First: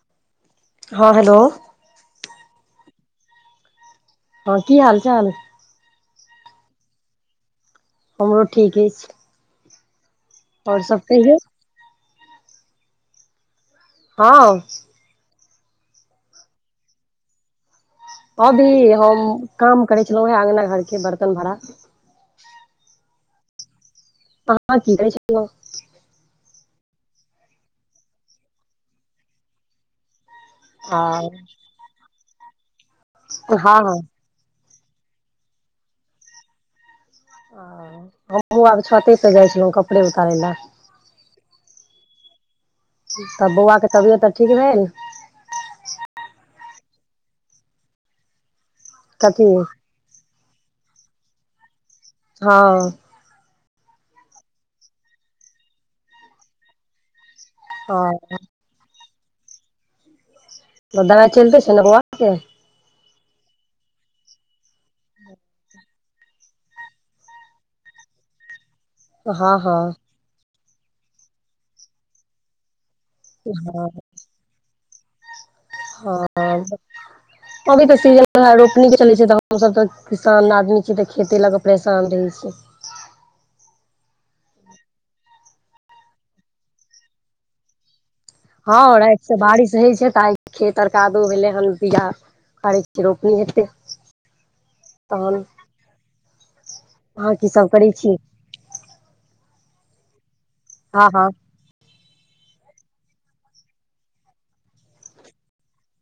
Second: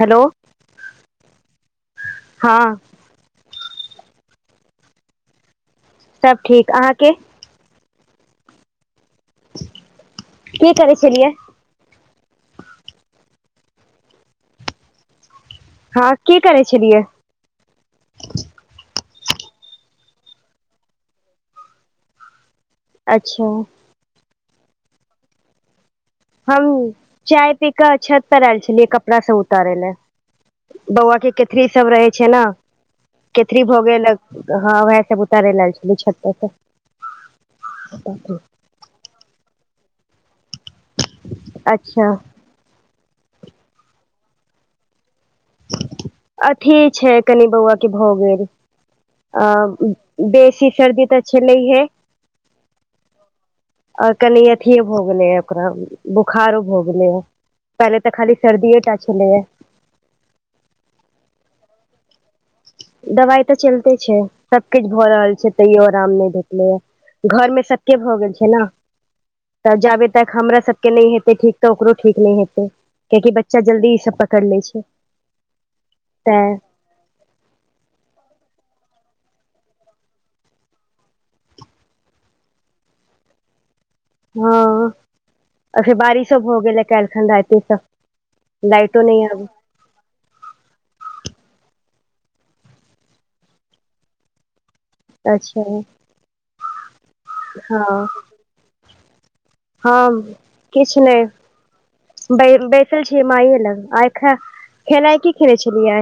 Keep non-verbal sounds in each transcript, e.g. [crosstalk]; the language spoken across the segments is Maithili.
हेलो हँ हेलो हँ हँ की हाल चाल सब ठीक अहाँके हमरो ठीक अछि की आओर करै सब छलियै कहियौ हँ हँ की करे छलियै अभी हम काम करै छलहुँं हे अङगना घर के बर्तन भाड़ा अच्छा म की कहै छैँ [unintelligible] हम चाय पी कऽ छत पर आयल छलियै कपड़ा से उतारे ले आ बौआ के केथरी सब रहे छै ने केथरी भ हँ हँ गेल हँ उएह सभ उतारे लल छली छत्त से ओ हमहुं आब छते प जाइ छलहुँ कपड़े उतारै लए अच्छा तब बौआके तबियत आर ठीक रहे अठि छै कनि बौआ के भऽ गेल आ कथी बेसी सर्दी तऽ छलैहे हँ आ कनि अथियो भ गेलैया ओकरा बुखारो भ गेलैया पहिले तऽ हँ खाली सर्दीए टा छलैया त दबाइ चलिते छै न ब‌उआ के दबाइ तऽ चलते छै सब किछु भऽ रहल छै तैयो आराम नहि भेटलै ह घर मे सबके भऽ गेल छै न हँ तब हँ जाबेतक हमरा सभके नहि हेतै ठीक तऽ ओकरो ठीक नहि हेतै कियाकि बच्चा हँ जल्दी ई सब पकड़ ले छै हँ [inaudible] अभी तऽ सीजन वहै रोपनी के चलै छै तऽ हमसभ तऽ किसान आदमी छियै तऽ खेते लऽ कऽ परेशान रहैत छि। हँ आ फेर बारिशो भ गेल ह काल्हि खन राते त। हँ राइत स बारिस छैय त आ खेत आर कादो भेलै हन बिया करै छियै रोपनी हेतै। तहन अच्छा अहाँ की सब करै हँ छी? हम किछु हँ नहि। हँ बैसल छियै माइये लग आइ ख खेनाइ की खेने छलियै?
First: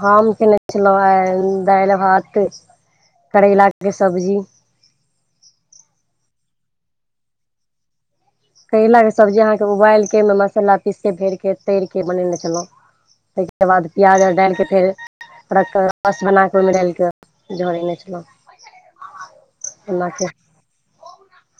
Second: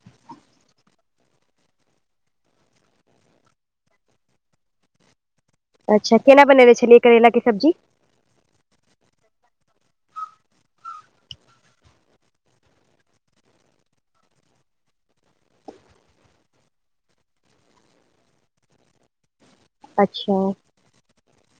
हम खेने छलहुँ आइ दालि भात करैलाके सब्जी। अच्छा केना बनेने छलियै करैेला के सब्जी? करैलाके सब्जी अहाँके उबालि कऽ ओहिमे मसाला पीस के भरके तरि क बनेने छलहुँ। ताहिके बाद प्याज आर डालि कऽ फेर रस बना क ओहिमे डालि क झोरेने छलौं। [inaudible] ए अच्छा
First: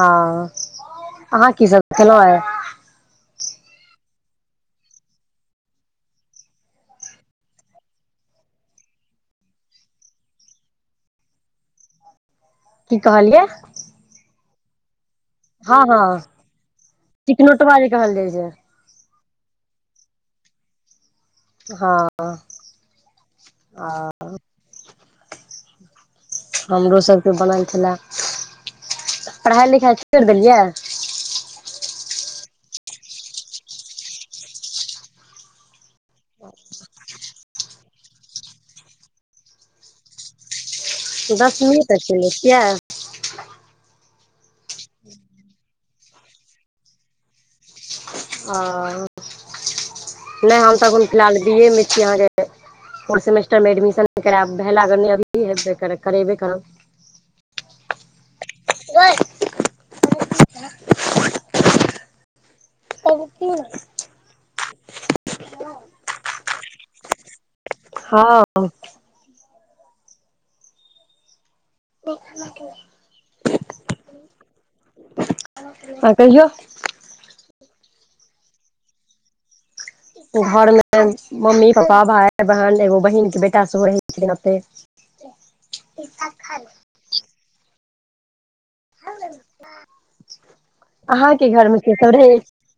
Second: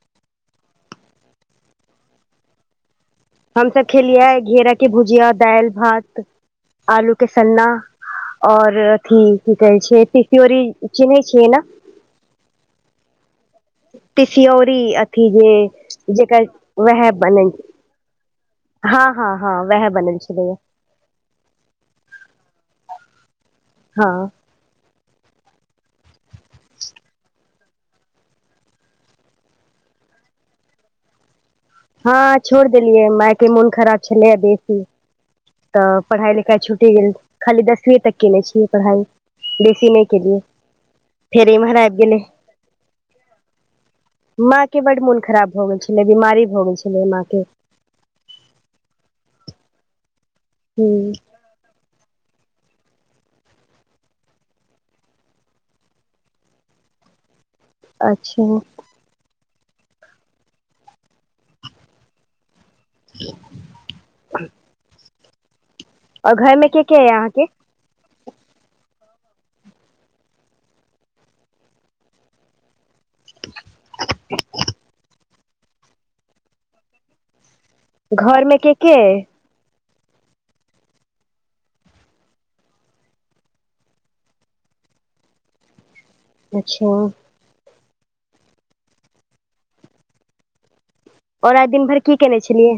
हँ अहाँ की सब देखलहु आय? हम त खेलियै घीरा की भुजिया दालि भात आलू के सन्ना ओर अथी की कहै छैय तिसीऔरी चिन्है छियै ने? की कहलियै? तिसिऔरी अथी जे जेकर वएह बनै कथी कहल जाइ छैय? हँ हँ हँ वैह बनेने छलीयैय। हँ ह [inaudible] हमरो सभके बनल छला पढ़ाइ लिखाइ छोरि देलियै? हँ छोड़ देलियै माय के मोन खराब छलैया बेसी। तऽ पढ़ाइ लिखाइ छुटि गेल खाली दसवीं तक केने छियै पढ़ाइ। बेसी नहि केलियै। फेर इम्हर दसमींये आबि तक गेलै केने‌ छियै? माँ के बड मोन खराब भऽ गेल छलै बीमारी भऽ गेल छलै माँ के। आ नहि हम तऽ अखुन हूँ फिलहाल‌ बिये मे अहाँ के फोर सेमेस्टर मे एडमिशन करैब भेलया नै अभी हेबे करत करेबैबे करब अच्छा गइ [unintelligible] और घर में के के यै अहाँके? हँ [unintelligible] [unintelligible] हँ कहियौ। घरमे के के अय? घरमे मम्मी पापा भाय बहिन एगो बहिनके बेटा सेहो रहै छथिन एतय। [unintelligible] अच्छा अहाँके और आइ घर मे दिन के भरि की सब केने रहैछ? छलियै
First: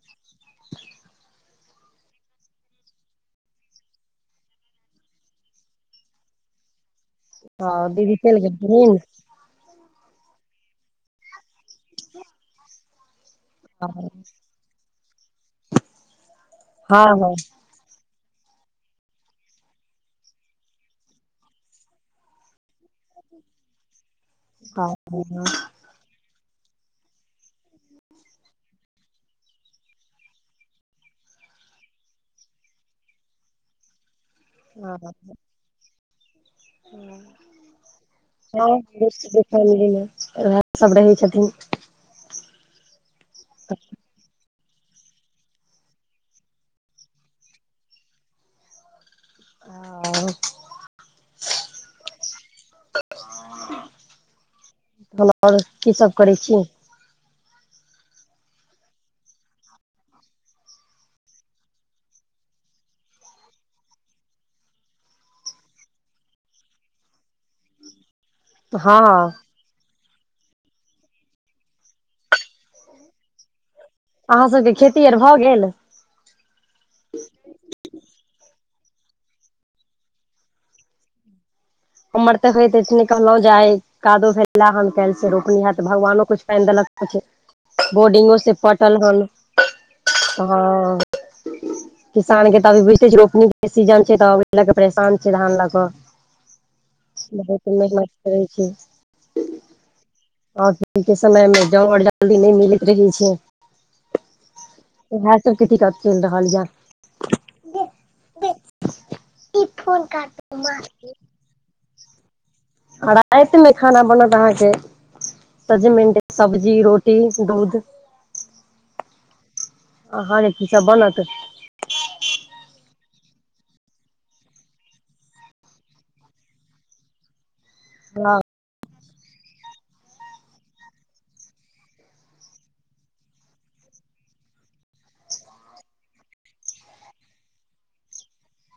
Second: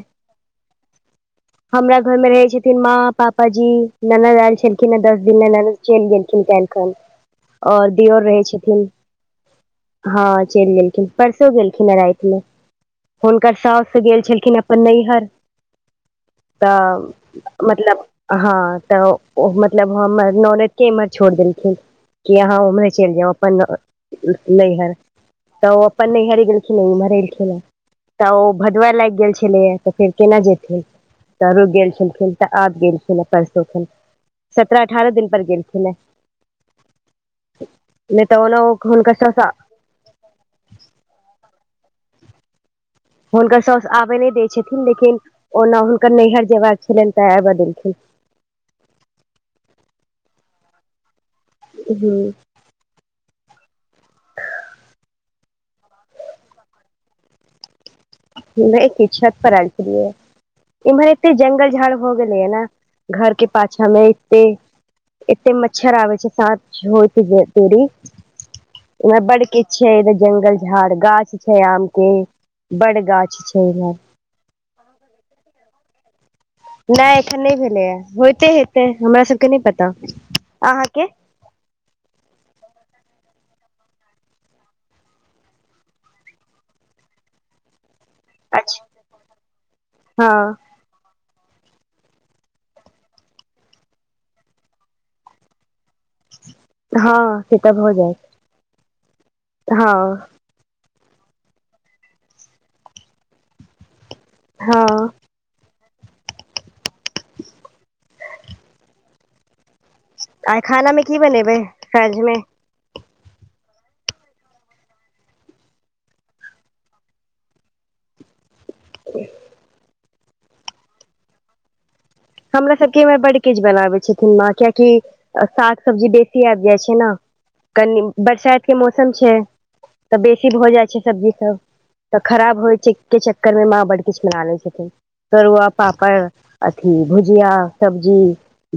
हमरा घर में रहै छथिन माँ पापाजी ननद आयल छलखिन है दस दिन ले ननद चलि गेलखिन काइल खन आओर हँ दीदी दियोर चलि रहै छथिन। गेलखिन हँ चैल गेलखिन परसो गेलखिन हन रात्रि में हुनकर सास हँ गेल छलखिन अपन नयहर तभ हँ मतलब हँ तऽ मतलब हमर नाहयर में छोड़ देलखिन कि अहाँ उम्हरे चलि जाउ अपन हँ नैहर हँ तऽ अपन नयिहर गेल खिन मरै रा तऽ ओ भादबा लागि गेल छलैए तऽ फेर केना जेतिन तऽ रुक गेल छल तऽ आब गेलखिन परसो ख सत्रह अठारह दिन पर गेल [unintelligible] हँ, हुनकर साउस देख, हम उएह सभ रहै छथिन हुनकर सासु आबय नहि दैत छथिन, लेकिन ओना हुनकर नैहर जयबाक छलनि, तेँ आबऽ देलखिन आओ हू ह आओर की सभ करैत छी नै, कि घाट पर अहाइब गेलियै इम्हर घरक पाछाँ एते जंगल-झाड़ भऽ गेलै हँ ने एते मच्छर छै, आ साँझ होइते बहुत बढ़ि जाइ हँ छै ओतय बड़ किछु जंगल-झाड़ आ आमक गाछ छै बड़का गाछ छै इम्हर अहाँ सभक खेती आर भऽ गेलै नहि, एखन नहि भेलै होइते हेतै, हमरा सभके नहि पता, अहाँके हमर त होइते छै ने, ई कहल जाइ कादो फैलल हँ। काल्हि सँ रोपनी छै, तऽ भगवानो किछु पानि देलखिन से अच्छा पटल हल हँ किसानक तऽ एखन बुझिते छै, रोपनीक सीजन छै, तऽ धान लऽ कऽ परेशान छै ह बहुत मेहनत करै छी हँ आ के समयमे जाउ, आओर जल्दी नहि मिलैत रहै छै हँ इएह सभके ठीकाठ चलि रहल यऽ ई फोन आइ खानामें की बनेबै राइतमे आ राइतमे अहाँकातँ की खाना बनत सजमनके सब्जी रोटी दूध [unintelligible] अहाँकाँ की-की बनत हमरा सभके इम्हर बड़ किछु बनाबै छथिन माँ, किएकि साग-सब्जी बेसी आबि जाइ छै ने, कनी हँ बरसातक मौसम छै तऽ बेसी भऽ जाइ छै सब्जी सब तऽ खराब होइ छै के चक्करमे माँ बड़ किछु मना लै छथिन, तरुआ-पापड़ भुजिया सब्जी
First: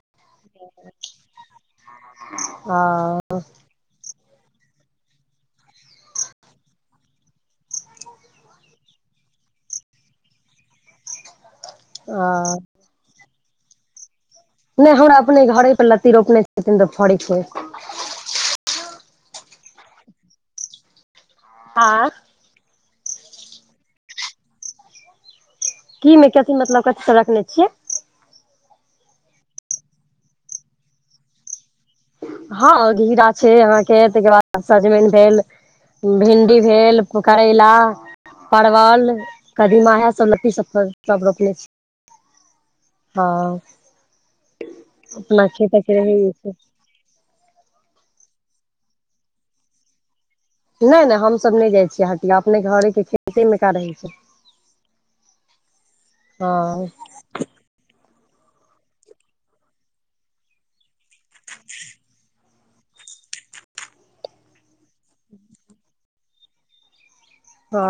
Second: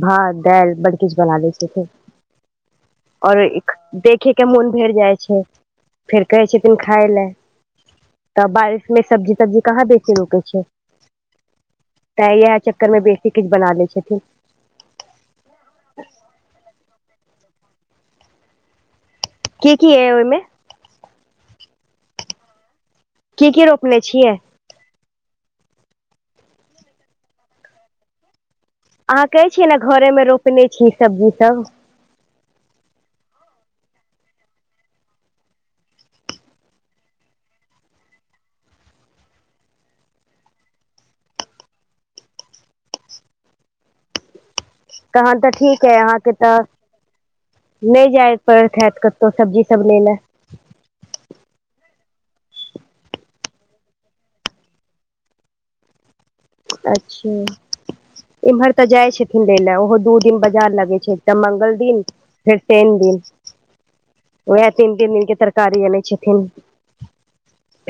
भात, दाल, बड़ किछु बना लै छथिन, ह फेर आओर देखैके मोन भरि जाइ छै, फेर कहै छथिन, खाय लए। तऽ बरसातमे सब्जी-तब्जी कहाँ बेसी रुकै छै तऽ इएह ह चक्करमे बेसी किछु बना लै छथिन नहि, हमरा अपने घरे पर लत्ती रोपने छथिन, तऽ फड़ै छै की की छै ओहिमे आ की की रोपने छियै की मे केथी मतलब कथी रखने छियै अहाँ कहै छियै ने घरे मे रोपने छी सब्जी सब हँ घिरा छै अहााँके तइके बाद सजमन भेल भिण्डी भेल करैला परवल कदीमा इएह सब लत्ती सब सब रोपने छी हँ तहन अपना तऽ ठीक है अहाँके तऽ [unintelligible] नहि जाय पड़ैत हैत कतौ सब्जी सब ले लै नहि नहि हमसब नहि जाइ छियै हटिया अपने घरे के खेते मे क रहै छै [inaudible] हँ अच्छा एम्हर तऽ जाय छथिन लै लऽ ओहो दू दिन बाजार लगै छै त मंगल दिन फेर तीन दिन उएह तीन तीन दिनके तरकारी अनै छथिन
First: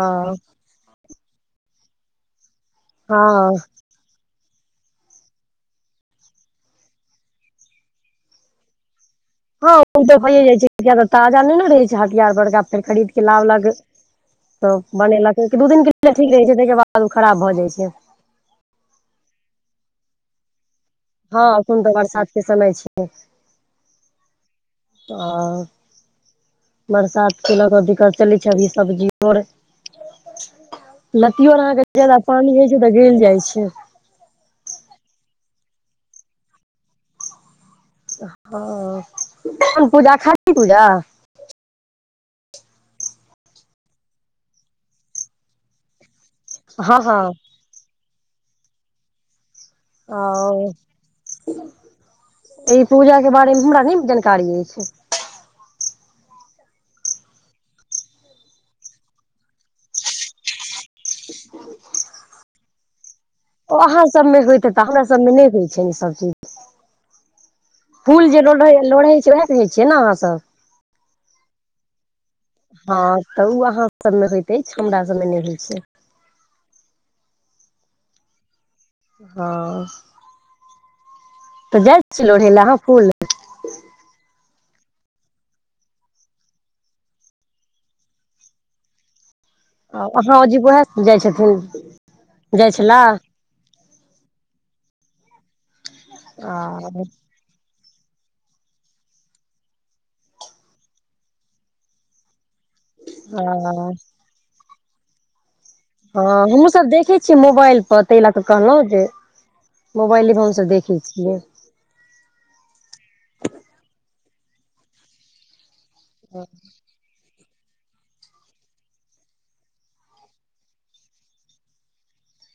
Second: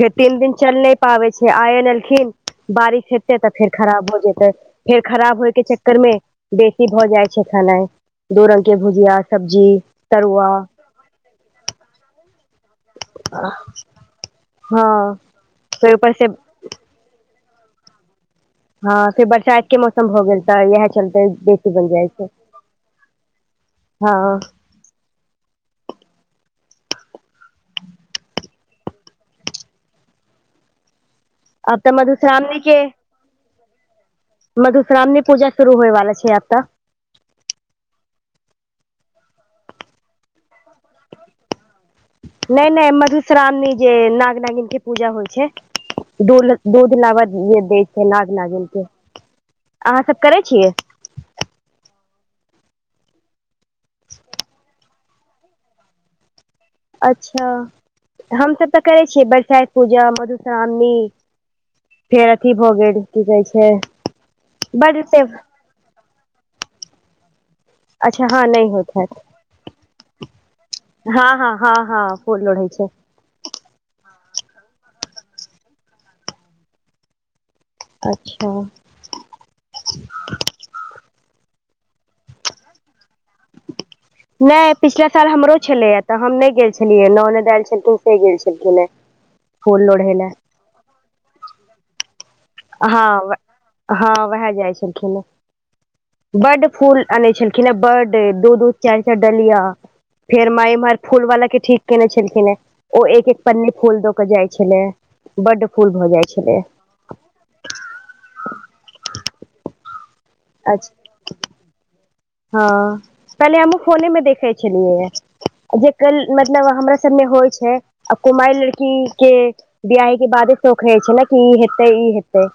फेर तीन दिन चल नहि पाबै छै आइ एन एलखिन बारिश हेतै हँ तऽ फेर खराब हो जेतै फेर खराब होय के चक्कर मे बेसी भऽ जाइ छै खेनाइ दू रंग के भुजिया सब्जी हँ उ तऽ भैए तरुआ जाइ छै किया तऽ ताजा नहि ने रहै छै हथियार बड़का फेर खरीद के लावलक तऽ हँ बनेलक दू दिन फेर के ऊपर ल से ठीक रहे छै ताहि के बाद सब खराब भऽ जाइ छै हँ बरसात के मौसम खत्म भ गेल तऽ इएह चलते हँ बेसी एखन बन तऽ जाइ बरसात छै के समय छै हँ अ बरसात के ल क दिक्कत चलै छै अभी सब्जीर लत्तियो आर अहाँ आब के तऽ ज्यादा पानी मधुश्रावणी होय छै त गल जाय छै मधुश्रामनी पूजा शुरू होइ वला छै आब तऽ हँ पूजा खाली पूजा नहि नहि मधुश्रावणी जे नाग नागिन के पूजा होइ छै दुध दूध हँ हँ लावा दै छै नाग नागिन के अहाँ सब करै छियै ओ ई पूजाके बारेमे हमरा नहि जानकारी अछि अच्छा हमसभ तऽ करै छियै बरसाइत पूजा मधुश्रावणी फेर अथी भऽ गेल की कहै छै ओ अहाँ सब मे होयते तऽ बड हमरा सब से मे नहि होइ छ छैनि ई सभ चीज अच्छा फूल जे हँ लोढ़े नहि होइत लोढ़ै हैत छै उएह होइ छियै ने अहाँसभ हँ हँ हँ हँ फूल लोढ़ै छै हँ तऽ ओ अहाँ सबमे होइत अछि हमरा सभमे नहि होइत छै अच्छा हँ तऽ ग्रैल छलो रहै लएहाँ फूल नहि पिछलाे साल हमरो छले ह तऽ हम नहि गेल छलिय नने दल छलखिन से गेल छलखिन हे [inaudible] लोढ़य लए अहाँ अजीब उएह जाइ छथिन जाइ छला आ हँ हँ उएह जाइ छलखिन बर्ड फूल हँ अनै छलखिन हे बर्ड दू दू चारि चारि डलिया फेर माइ इम्हर फूल वाला के ठीक केने छलखिन हे ओ एक एक पन्नी फूल द के जाइ छलेया बड्ड फूल भऽ जाइ छलै हमहुँ सब देखै मोबाइल पर ताहि लए कऽ कहलहुं जे मोबाइले पर हमसभ देखे अच्छा छियै हँ पहिले हमहुँ फोने मे देखे छलियै ह जे गल मतलब हमरा सब मे होइ छै आ कुमारि लड़की के बिआाहे के बादे शौख रहे छै ने कि ई हेतै ई हेतै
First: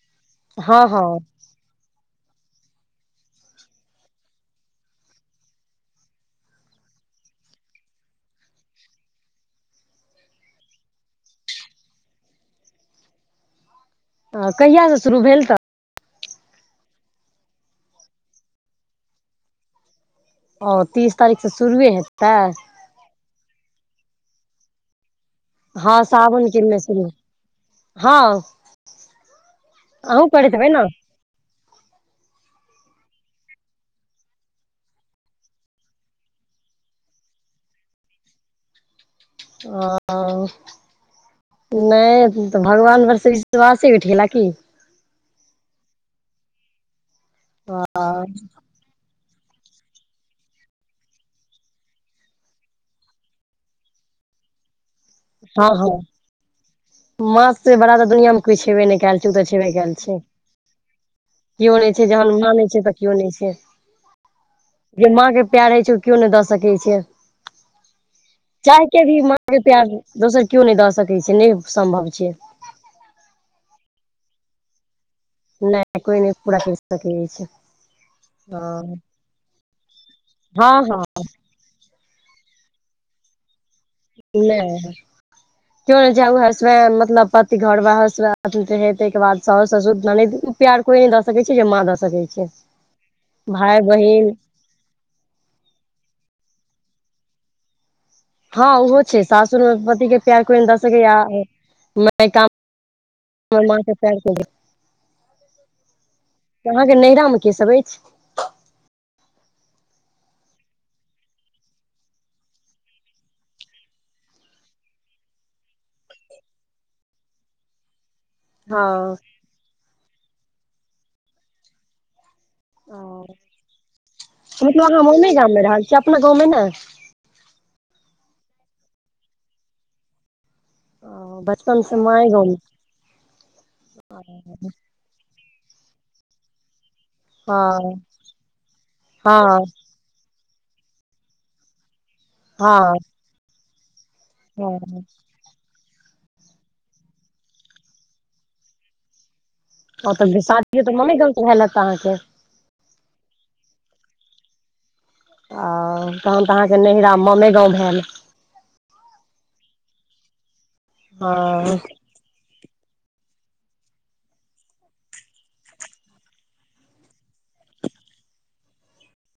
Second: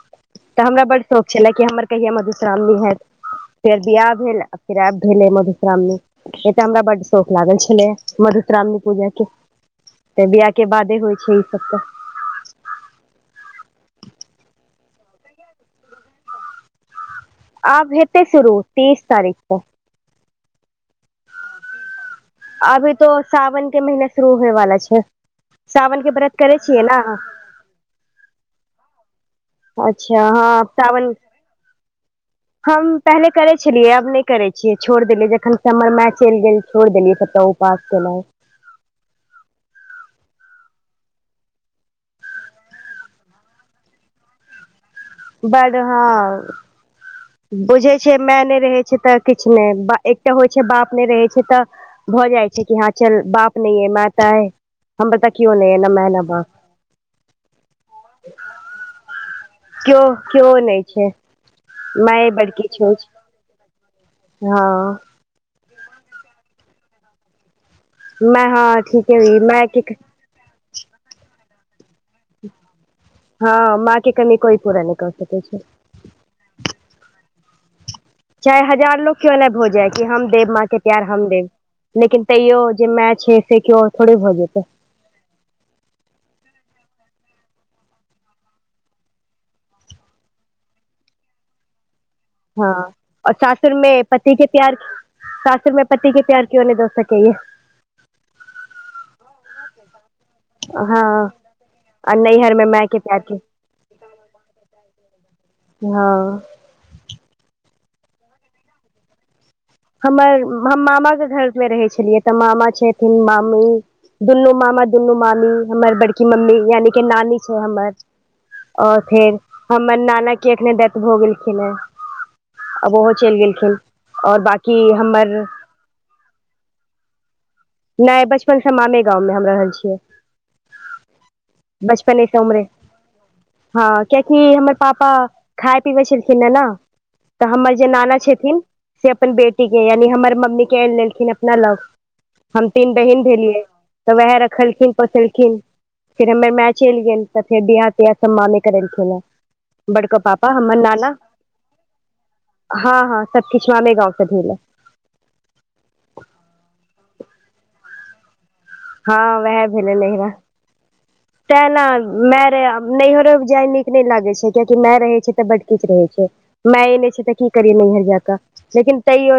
तऽ हँ हमरा बड्ड हँ शौक छल कि हमर कहिया मधुश्रावणी हैत फेर बियाह भेल फेर आब भेलेै मधुश्रामनी। ए तऽ हमरा बड शौख लागल छलै मधुत्रावणी पूजा के। तऽ बियाह के बादे होइ छैय ई सब तऽ। ह कहियास से शुरू भेल तऽ? आब हेतै शुरू तीस तारीख से। ओ तीस तारीख से शुरुए हेतै? अभी तो ओ साावनक के महीना शुरू होएवाला छैय साावन हँ के व्रत करे सावनके मे छियै ना? शुरू हँ अच्छा अहूँ करैत हँ हेबै ने साावन हम पहिले करै छलियै आब नहि करै छियै छोड़ देलियै जखन स हमर माय चलि गेल छोड़ देलियै [unintelligible] [unintelligible] आ नहि तऽ भगवान भरसँ विश्वासे उठेला कि? बड हँ हँ बुझै छिय माय नहि रहे छैय तऽ किछु नहि एकटा होइ छैय बाप नहि रहै छैय तऽ भऽ जाइ छैय कि हँ चल बाप नै अय माय त अय हम पता केव नहि अय नहि माय न बाप। माँसे बड़ा तऽ दुनियां में कोय छैबे नहि कयल छैय। छेबे कैल केओ छैय केओ नहि छै केओ नहि छैय माये जहन बड़ मां नै किछु छैय तऽ होइ केओ नहि छैय। छै हँ जे माँके प्यार रहै छैय ओ केव नहि दऽ सकैत छैय। माय हँ चाहीके भी ठीके माँके मायके प्यार दोसर केव नहि दऽ सकैत छैय नहि सम्भव छैय। हँ मां के कनि कोइ पूरा नै क पेतय। कोय नहि पूरा कैर सकैत अछि। चाहे हजार लोग के्यो नहि भ जाय कि हम देब माँ हँ के हँ प्यार हम देब लेकिन तैयो जे माँय छैय से केओ थोड़े भऽ जेतै नहि [inaudible] [unintelligible] बाद सास ससुर ननैद प्यार कोई न द सकै छैय जे माँ दऽ सकै। छै हँ और भाय सासुरमे बहिन पति के प्यार शासुर मे पति के प्यार केव नहि द सकै य। हँ ओहो छैय सासुर पति के प्यार कोइ नहि द सकै हँ या आ नैहर मे माय के प्यार के [unintelligible] माँ के प्यार हँ तऽ अहाँके नैहरा मे के सब अछि? हमर हम मामा के घर मे रहै छलियै तऽ मामा छथिन मामी दुनू मामा दुनू मामी हमर बड़की मम्मी यानि कि नानी छैय हमर। हँ अर फेर हमर नाना के एखने डेथ भऽ गेलखिन हेँ। अब ओ ओहो चैल गेलखिन और बाकी [unintelligible] गाम हमर मे रहल छीयै अपना गाँवमे नय? नहि बचपन से मामे गाँंवमे हम रहल छियै। ओ बचपन बचपने माय से गाँव मे उमरे हँ कियाकि हमर पाप ह खाय पिबै चिलथिन ने। तऽ हमर जे हँ नाना छथिन से अपन हँ बेटी के यानि हमर मम्मी के आनि लेलखिन अपना लग। हम तीन हँ बहिन भेलियै तऽ वैह रखलखिन हँ पोसलखिन। फेर हमर माँय चैल गेल तऽ फेर बियाह तियाह सब मामेे करेलखिन ह। ओ तब शादीयो तऽ ममें गांव से भेल हैत अहाँके? हँ हँ सबकुछ ममेगाँवसँ भेल या। आ तहन तऽ अहाँके नैहरा मामे गांव भेल। हँ वैह भेलै नेहरा तै हँ ने माय रहय नैहरो जाय नीक नहि लागे छै कियाकि माय रहे छै तऽ बड किछ रहे छै माये नहि छै तऽ कि करियै नहीयर जा कऽ लेकिन तयो